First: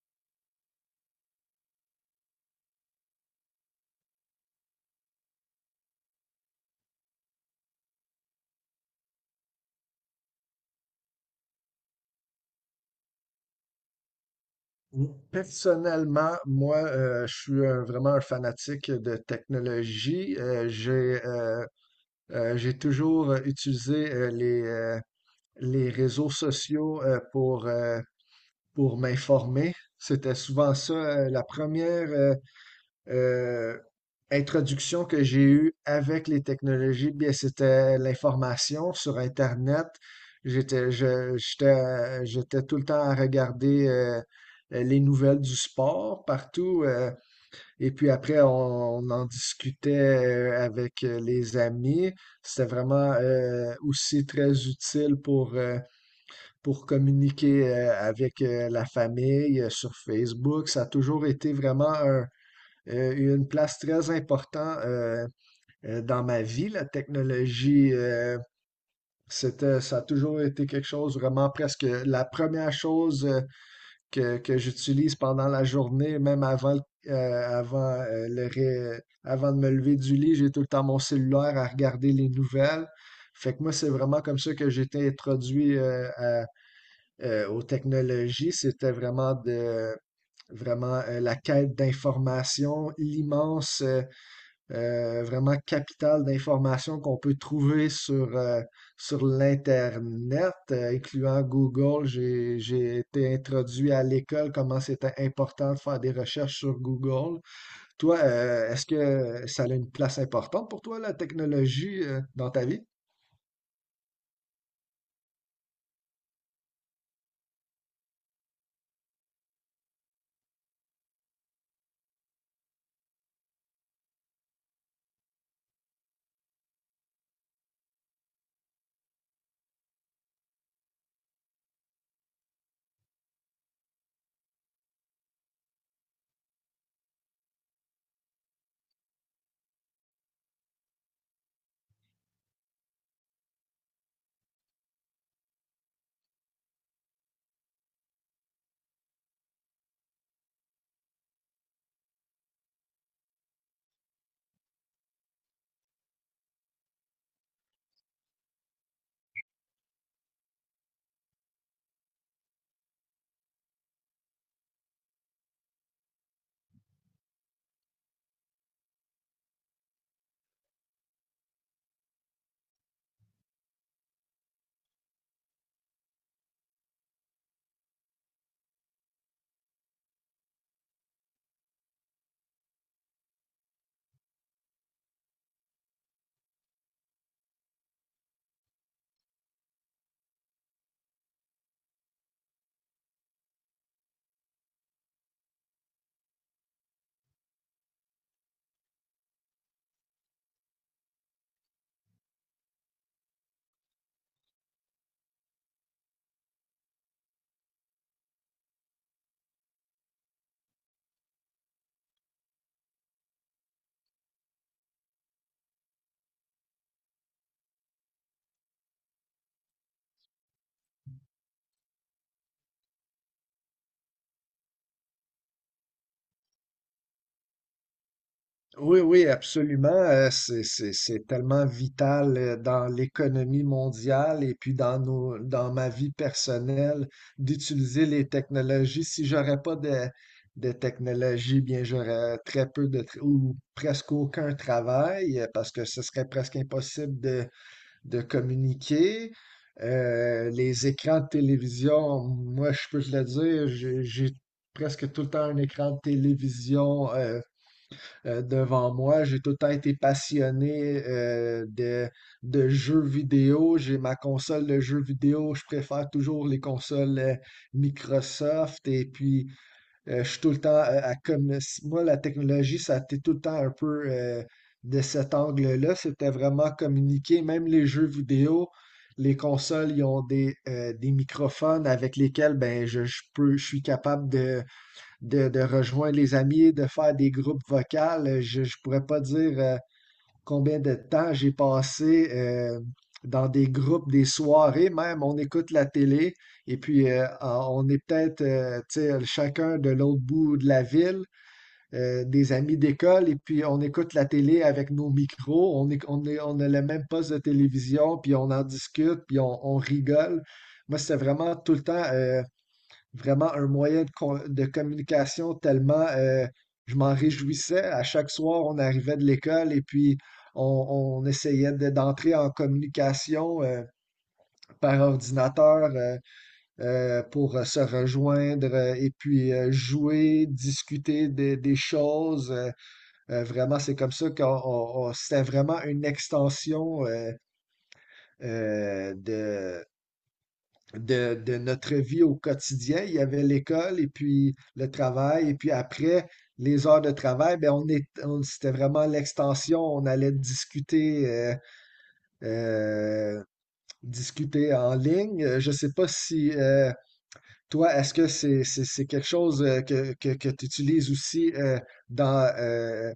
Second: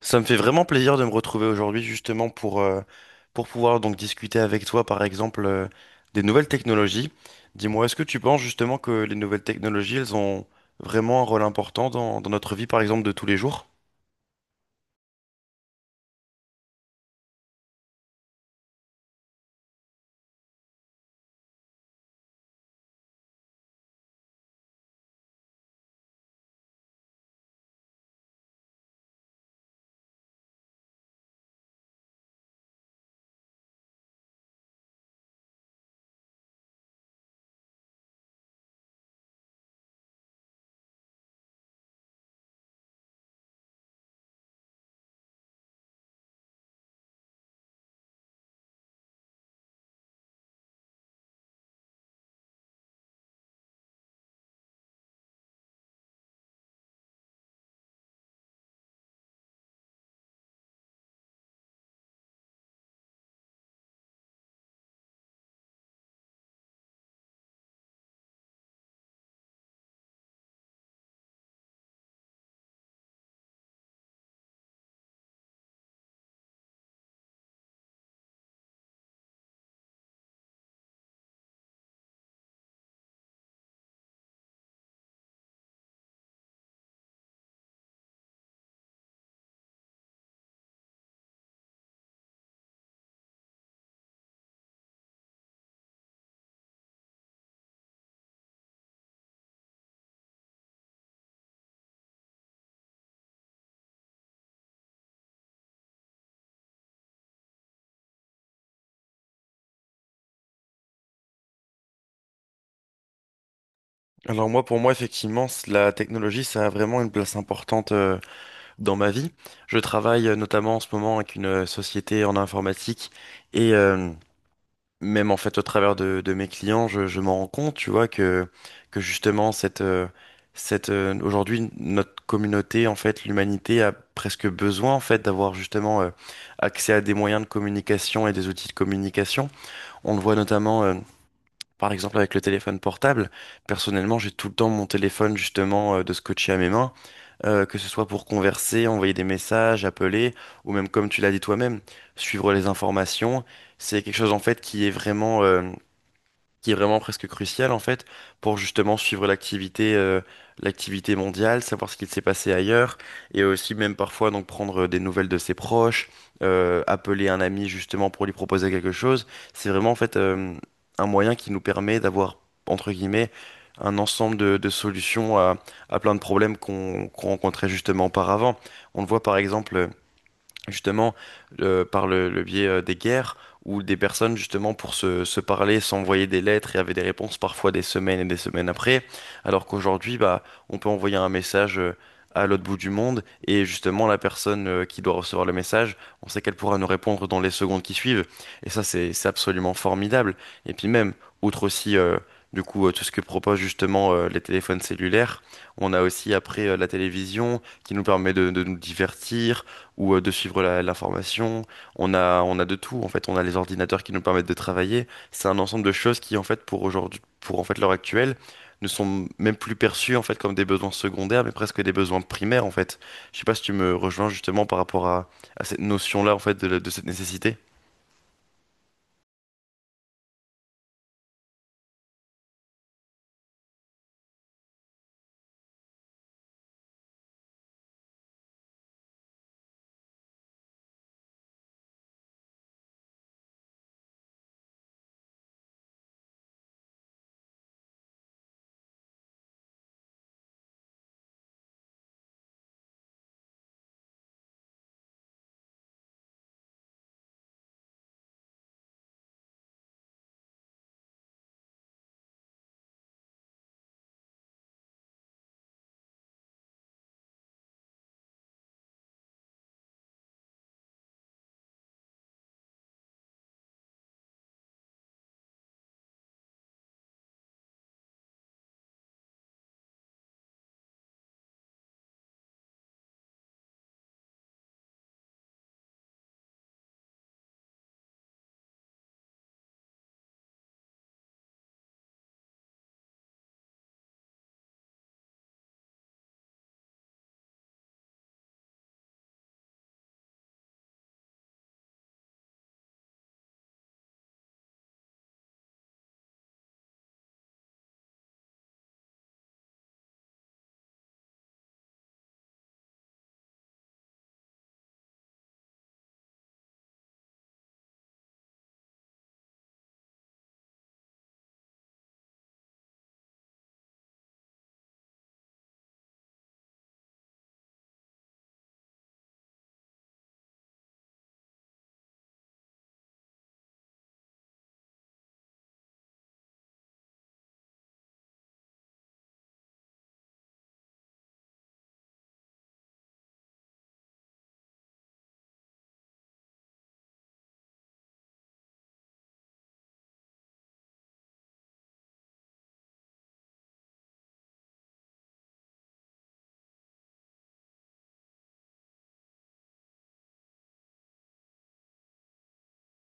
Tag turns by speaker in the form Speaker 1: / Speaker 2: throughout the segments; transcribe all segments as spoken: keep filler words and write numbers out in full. Speaker 1: Ça me fait vraiment plaisir de me retrouver aujourd'hui justement pour, euh, pour pouvoir donc discuter avec toi par exemple euh, des nouvelles technologies. Dis-moi, est-ce que tu penses justement que les nouvelles technologies, elles ont vraiment un rôle important dans, dans notre vie par exemple de tous les jours?
Speaker 2: Personnellement, moi, euh, je suis un- vraiment un fanatique de technologie. Euh, j'ai euh, euh, j'ai toujours euh, utilisé euh, les, euh, les réseaux sociaux euh, pour, euh, pour m'informer. C'était souvent ça, euh, la première, euh, euh, introduction que j'ai eue avec les technologies, bien, c'était l'information sur Internet. J'étais, je- j'étais, euh, j'étais tout le temps à regarder euh, les nouvelles du sport partout. Euh, et puis après, on, on en discutait euh, avec euh, les amis. C'était vraiment euh, aussi très utile pour, euh, pour communiquer euh, avec euh, la famille euh, sur Facebook. Ça a toujours été vraiment un, euh, eu une place très importante euh, euh, dans ma vie. La technologie, euh, c'était, ça a toujours été quelque chose, vraiment presque la première chose euh, que, que j'utilise pendant la journée, même avant, le- euh, avant, euh, le ré- avant de me lever du lit, j'ai tout le temps mon cellulaire à regarder les nouvelles. Fait que moi, c'est vraiment comme ça que j'ai été introduit euh, à- euh, aux technologies. C'était vraiment de vraiment euh, la quête d'information, l'immense euh, euh, vraiment capitale d'informations qu'on peut trouver sur, euh, sur l'Internet, euh, incluant Google. J'ai, j'ai été introduit à l'école, comment c'était important de faire des recherches sur Google. Toi, euh, est-ce que ça a une place importante pour toi, la technologie, euh, dans ta vie?
Speaker 1: Alors moi, pour moi, effectivement, c- la technologie, ça a vraiment une place importante euh, dans ma vie. Je travaille euh, notamment en ce moment avec une euh, société en informatique et même en fait au travers de, de mes clients, je, je m'en rends compte, tu vois, que, que justement, cette, euh, cette, euh, aujourd'hui, notre communauté, en fait, l'humanité a presque besoin, en fait, d'avoir justement euh, accès à des moyens de communication et des outils de communication. On le voit notamment. euh, par exemple, avec le téléphone portable, personnellement, j'ai tout le temps mon téléphone justement euh, de scotché à mes mains, euh, que ce soit pour converser, envoyer des messages, appeler, ou même comme tu l'as dit toi-même, suivre les informations. C'est quelque chose en fait qui est vraiment, euh, qui est vraiment presque crucial en fait pour justement suivre l'activité euh, l'activité mondiale, savoir ce qu'il s'est passé ailleurs et aussi même parfois donc prendre euh, des nouvelles de ses proches, euh, appeler un ami justement pour lui proposer quelque chose. C'est vraiment en fait euh, un moyen qui nous permet d'avoir entre guillemets un ensemble de, de solutions à, à plein de problèmes qu'on qu'on rencontrait justement auparavant. On le voit par exemple justement euh, par le, le biais euh, des guerres où des personnes justement pour se, se parler s'envoyaient des lettres et avaient des réponses parfois des semaines et des semaines après, alors qu'aujourd'hui bah on peut envoyer un message euh, à l'autre bout du monde et justement la personne euh, qui doit recevoir le message, on sait qu'elle pourra nous répondre dans les secondes qui suivent et ça c'est c'est absolument formidable et puis même outre aussi euh, du coup, euh, tout ce que proposent justement euh, les téléphones cellulaires. On a aussi après euh, la télévision qui nous permet de de nous divertir, ou euh, de suivre la, la formation. On a, on a de tout, en fait. On a les ordinateurs qui nous permettent de travailler. C'est un ensemble de choses qui, en fait, pour aujourd'hui, pour en fait l'heure actuelle, ne sont même plus perçues, en fait, comme des besoins secondaires, mais presque des besoins primaires, en fait. Je sais pas si tu me rejoins justement par rapport à, à cette notion-là, en fait, de, la- de cette nécessité.
Speaker 2: Oui, oui, absolument. Euh, C'est, c'est, c'est tellement vital euh, dans l'économie mondiale et puis dans nos, dans ma vie personnelle d'utiliser les technologies. Si j'aurais pas de, de technologies, bien, j'aurais très peu de, tra- ou presque aucun travail euh, parce que ce serait presque impossible de, de communiquer. Euh, les écrans de télévision, moi, je peux te le dire, j'ai j'ai presque tout le temps un écran de télévision euh, euh, devant moi. J'ai tout le temps été passionné euh, de, de jeux vidéo. J'ai ma console de jeux vidéo. Je préfère toujours les consoles euh, Microsoft. Et puis, euh, je suis tout le temps euh, à comme moi, la technologie, ça a été tout le temps un peu euh, de cet angle-là. C'était vraiment communiquer, même les jeux vidéo. Les consoles, ils ont des, euh, des microphones avec lesquels ben, je, je peux, je suis capable de, de, de rejoindre les amis, de faire des groupes vocaux. Je ne pourrais pas dire euh, combien de temps j'ai passé euh, dans des groupes, des soirées même. On écoute la télé et puis euh, on est peut-être euh, tu sais, chacun de l'autre bout de la ville, euh, des amis d'école, et puis on écoute la télé avec nos micros. On est, on est, on a le même poste de télévision, puis on en discute, puis on, on rigole. Moi, c'était vraiment tout le temps euh, vraiment un moyen de, con- de communication tellement euh, je m'en réjouissais. À chaque soir, on arrivait de l'école et puis on, on essayait de- d'entrer en communication euh, par ordinateur euh, euh, pour euh, se rejoindre euh, et puis euh, jouer, discuter des, des choses. Euh, euh, vraiment, c'est comme ça qu'on on- on- c'était vraiment une extension euh, euh, de, de, de notre vie au quotidien. Il y avait l'école et puis le travail. Et puis après les heures de travail, ben on est, on- c'était vraiment l'extension. On allait discuter, euh, euh, discuter en ligne. Euh, Je ne sais pas si euh, toi, est-ce que c'est, c'est, c'est quelque chose euh, que, que, que tu utilises aussi euh, dans, euh,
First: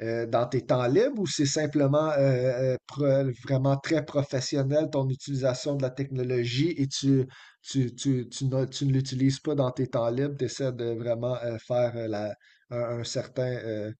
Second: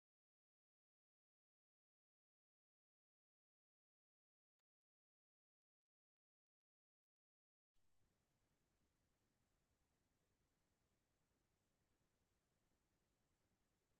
Speaker 2: euh, dans tes temps libres ou c'est simplement euh, euh, pro- vraiment très professionnel ton utilisation de la technologie et tu, tu, tu, tu, ne, tu ne l'utilises pas dans tes temps libres, tu essaies de vraiment euh, faire euh, la, un, un certain euh,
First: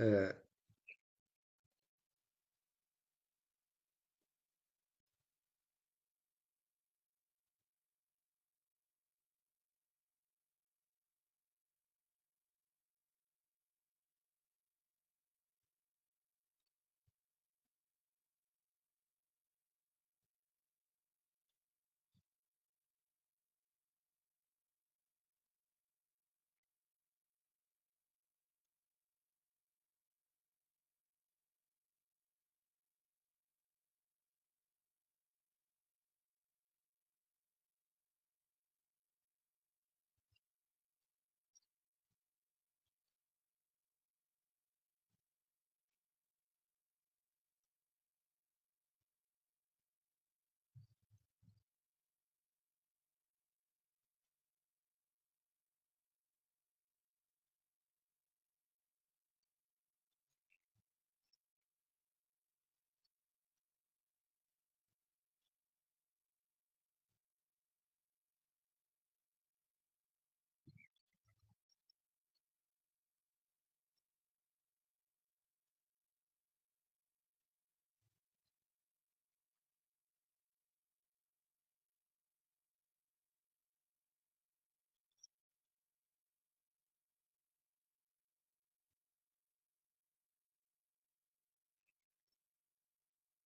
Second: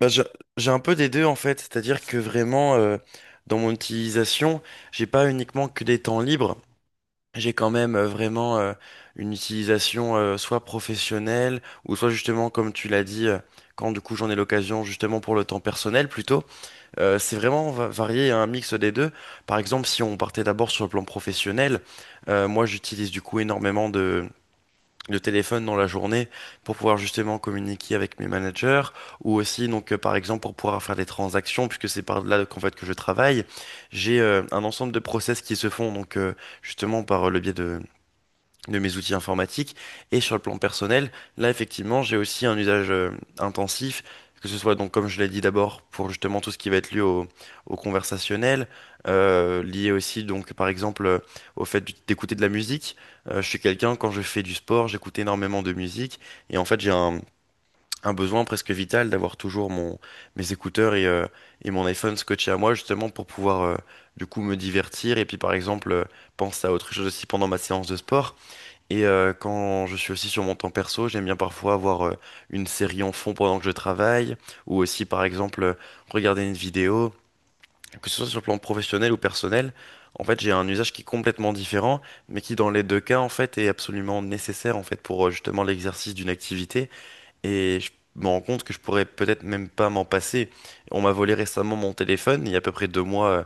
Speaker 1: Bah, j'ai j'ai un peu des deux en fait, c'est-à-dire que vraiment euh, dans mon utilisation, j'ai pas uniquement que des temps libres. J'ai quand même euh, vraiment euh, une utilisation euh, soit professionnelle ou soit justement comme tu l'as dit euh, quand du coup j'en ai l'occasion justement pour le temps personnel plutôt. Euh, c'est vraiment va- varié un mix des deux. Par exemple si on partait d'abord sur le plan professionnel, euh, moi j'utilise du coup énormément de de téléphone dans la journée pour pouvoir justement communiquer avec mes managers ou aussi donc euh, par exemple pour pouvoir faire des transactions puisque c'est par là qu'en fait que je travaille. J'ai euh, un ensemble de process qui se font donc euh, justement par le biais de de mes outils informatiques. Et sur le plan personnel, là, effectivement, j'ai aussi un usage euh, intensif, que ce soit donc, comme je l'ai dit d'abord, pour justement tout ce qui va être lié au, au conversationnel, euh, lié aussi, donc, par exemple, euh, au fait d'ut- d'écouter de la musique. Euh, je suis quelqu'un, quand je fais du sport, j'écoute énormément de musique, et en fait, j'ai un, un besoin presque vital d'avoir toujours mon, mes écouteurs et, euh, et mon iPhone scotché à moi, justement, pour pouvoir, euh, du coup, me divertir, et puis, par exemple, euh, penser à autre chose aussi pendant ma séance de sport. Et euh, quand je suis aussi sur mon temps perso, j'aime bien parfois avoir euh, une série en fond pendant que je travaille, ou aussi par exemple euh, regarder une vidéo, que ce soit sur le plan professionnel ou personnel. En fait, j'ai un usage qui est complètement différent, mais qui dans les deux cas en fait est absolument nécessaire en fait pour euh, justement l'exercice d'une activité. Et je me rends compte que je pourrais peut-être même pas m'en passer. On m'a volé récemment mon téléphone, il y a à peu près deux mois, euh,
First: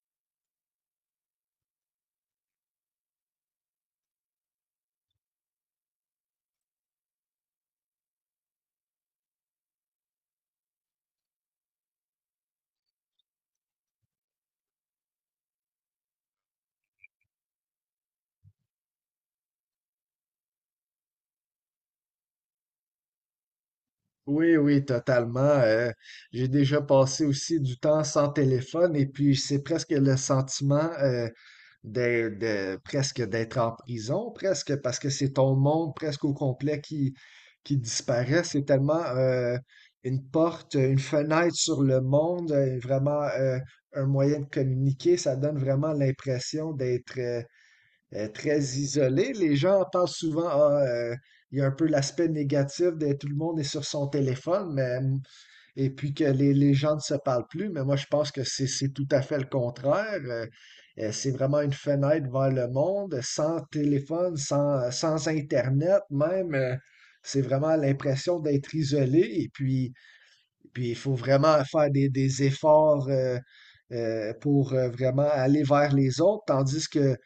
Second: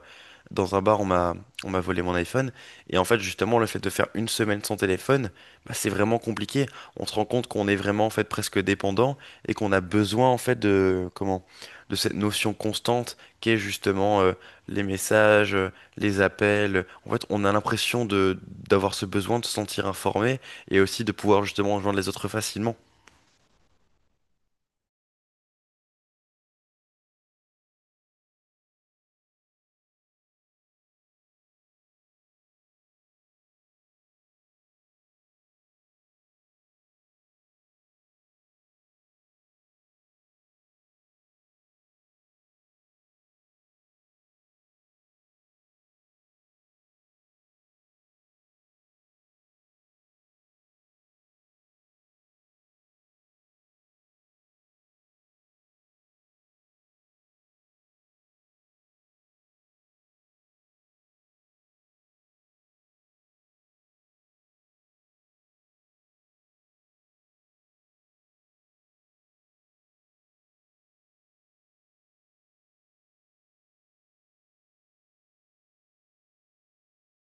Speaker 1: dans un bar, on m'a on m'a volé mon iPhone. Et en fait, justement, le fait de faire une semaine sans téléphone, bah, c'est vraiment compliqué. On se rend compte qu'on est vraiment en fait presque dépendant et qu'on a besoin en fait de comment de cette notion constante qu'est justement euh, les messages, euh, les appels. En fait, on a l'impression de d'avoir ce besoin de se sentir informé et aussi de pouvoir justement rejoindre les autres facilement.
Speaker 2: Oui, oui, totalement. Euh, j'ai déjà passé aussi du temps sans téléphone et puis c'est presque le sentiment euh, de, de- presque d'être en prison, presque parce que c'est ton monde presque au complet qui, qui disparaît. C'est tellement euh, une porte, une fenêtre sur le monde, euh, vraiment euh, un moyen de communiquer. Ça donne vraiment l'impression d'être euh, euh, très isolé. Les gens pensent souvent, ah, euh, il y a un peu l'aspect négatif de tout le monde est sur son téléphone, mais, euh, et puis que les, les gens ne se parlent plus. Mais moi, je pense que c'est c'est tout à fait le contraire. Euh, euh, c'est vraiment une fenêtre vers le monde, sans téléphone, sans, euh, sans Internet même. Euh, c'est vraiment l'impression d'être isolé. Et puis, puis il faut vraiment faire des, des efforts euh, euh, pour euh, vraiment aller vers les autres, tandis que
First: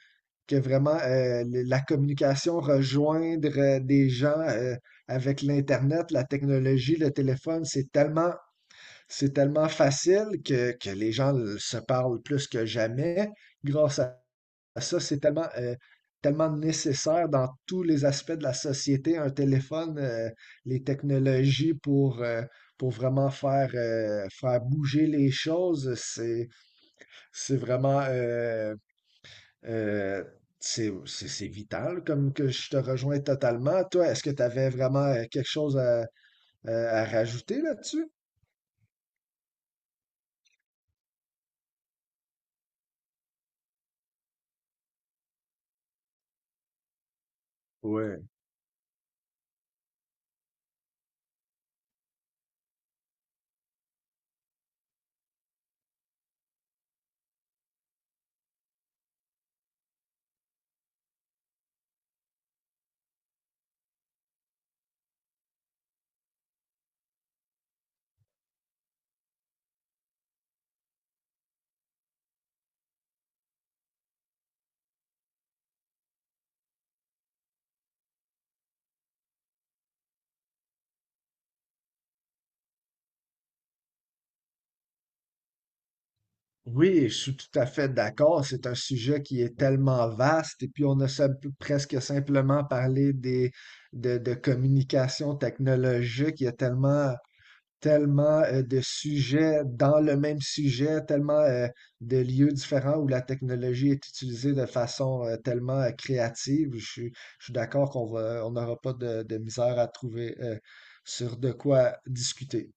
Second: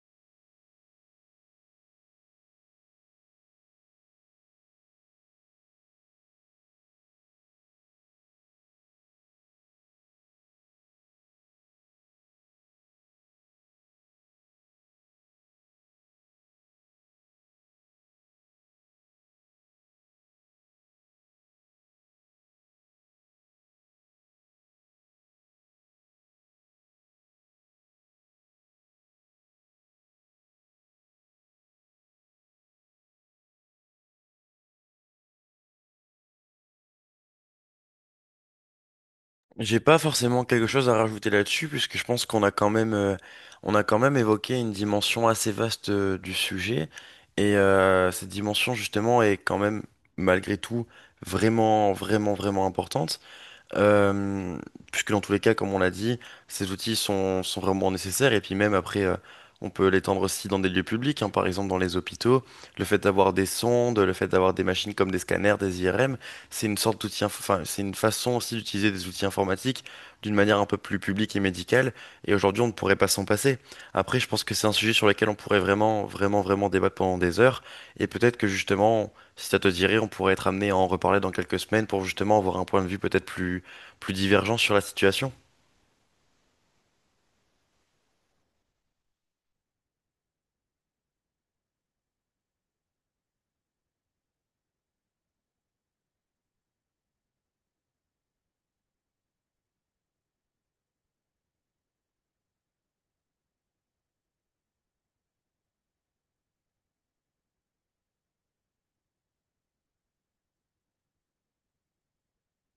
Speaker 2: que vraiment euh, le- la communication, rejoindre euh, des gens euh, avec l'Internet, la technologie, le téléphone, c'est tellement, c'est tellement facile que, que les gens le- se parlent plus que jamais. Grâce à ça, c'est tellement, euh, tellement nécessaire dans tous les aspects de la société, un téléphone, euh, les technologies pour, euh, pour vraiment faire, euh, faire bouger les choses, c'est, c'est vraiment... euh, euh, c'est c'est- c'est vital comme que je te rejoins totalement. Toi, est-ce que tu avais vraiment euh, quelque chose à, à- à rajouter là-dessus?
Speaker 1: J'ai pas forcément quelque chose à rajouter là-dessus, puisque je pense qu'on a quand même, euh, on a quand même évoqué une dimension assez vaste euh, du sujet, et euh,
Speaker 2: Ouais.
Speaker 1: cette dimension justement est quand même, malgré tout, vraiment, vraiment, vraiment importante. Euh, puisque dans tous les cas, comme on l'a dit, ces outils sont, sont vraiment nécessaires. Et puis même après, euh, on peut l'étendre aussi dans des lieux publics, hein, par exemple dans les hôpitaux. Le fait d'avoir des sondes, le fait d'avoir des machines comme des scanners, des I R M, c'est une sorte d'outil, inf- enfin, c'est une façon aussi d'utiliser des outils informatiques d'une manière un peu plus publique et médicale. Et aujourd'hui, on ne pourrait pas s'en passer. Après, je pense que c'est un sujet sur lequel on pourrait vraiment, vraiment, vraiment débattre pendant des heures. Et peut-être que justement, si ça te dirait, on pourrait être amené à en reparler dans quelques semaines pour justement avoir un point de vue peut-être plus plus divergents sur la situation.
Speaker 2: Oui, je suis tout à fait d'accord. C'est un sujet qui est tellement vaste et puis on a sim- presque simplement parlé des, de, de communication technologique. Il y a tellement tellement euh, de sujets dans le même sujet, tellement euh, de lieux différents où la technologie est utilisée de façon euh, tellement euh, créative. Je suis, je suis d'accord qu'on va, on n'aura pas de, de misère à trouver euh, sur de quoi discuter.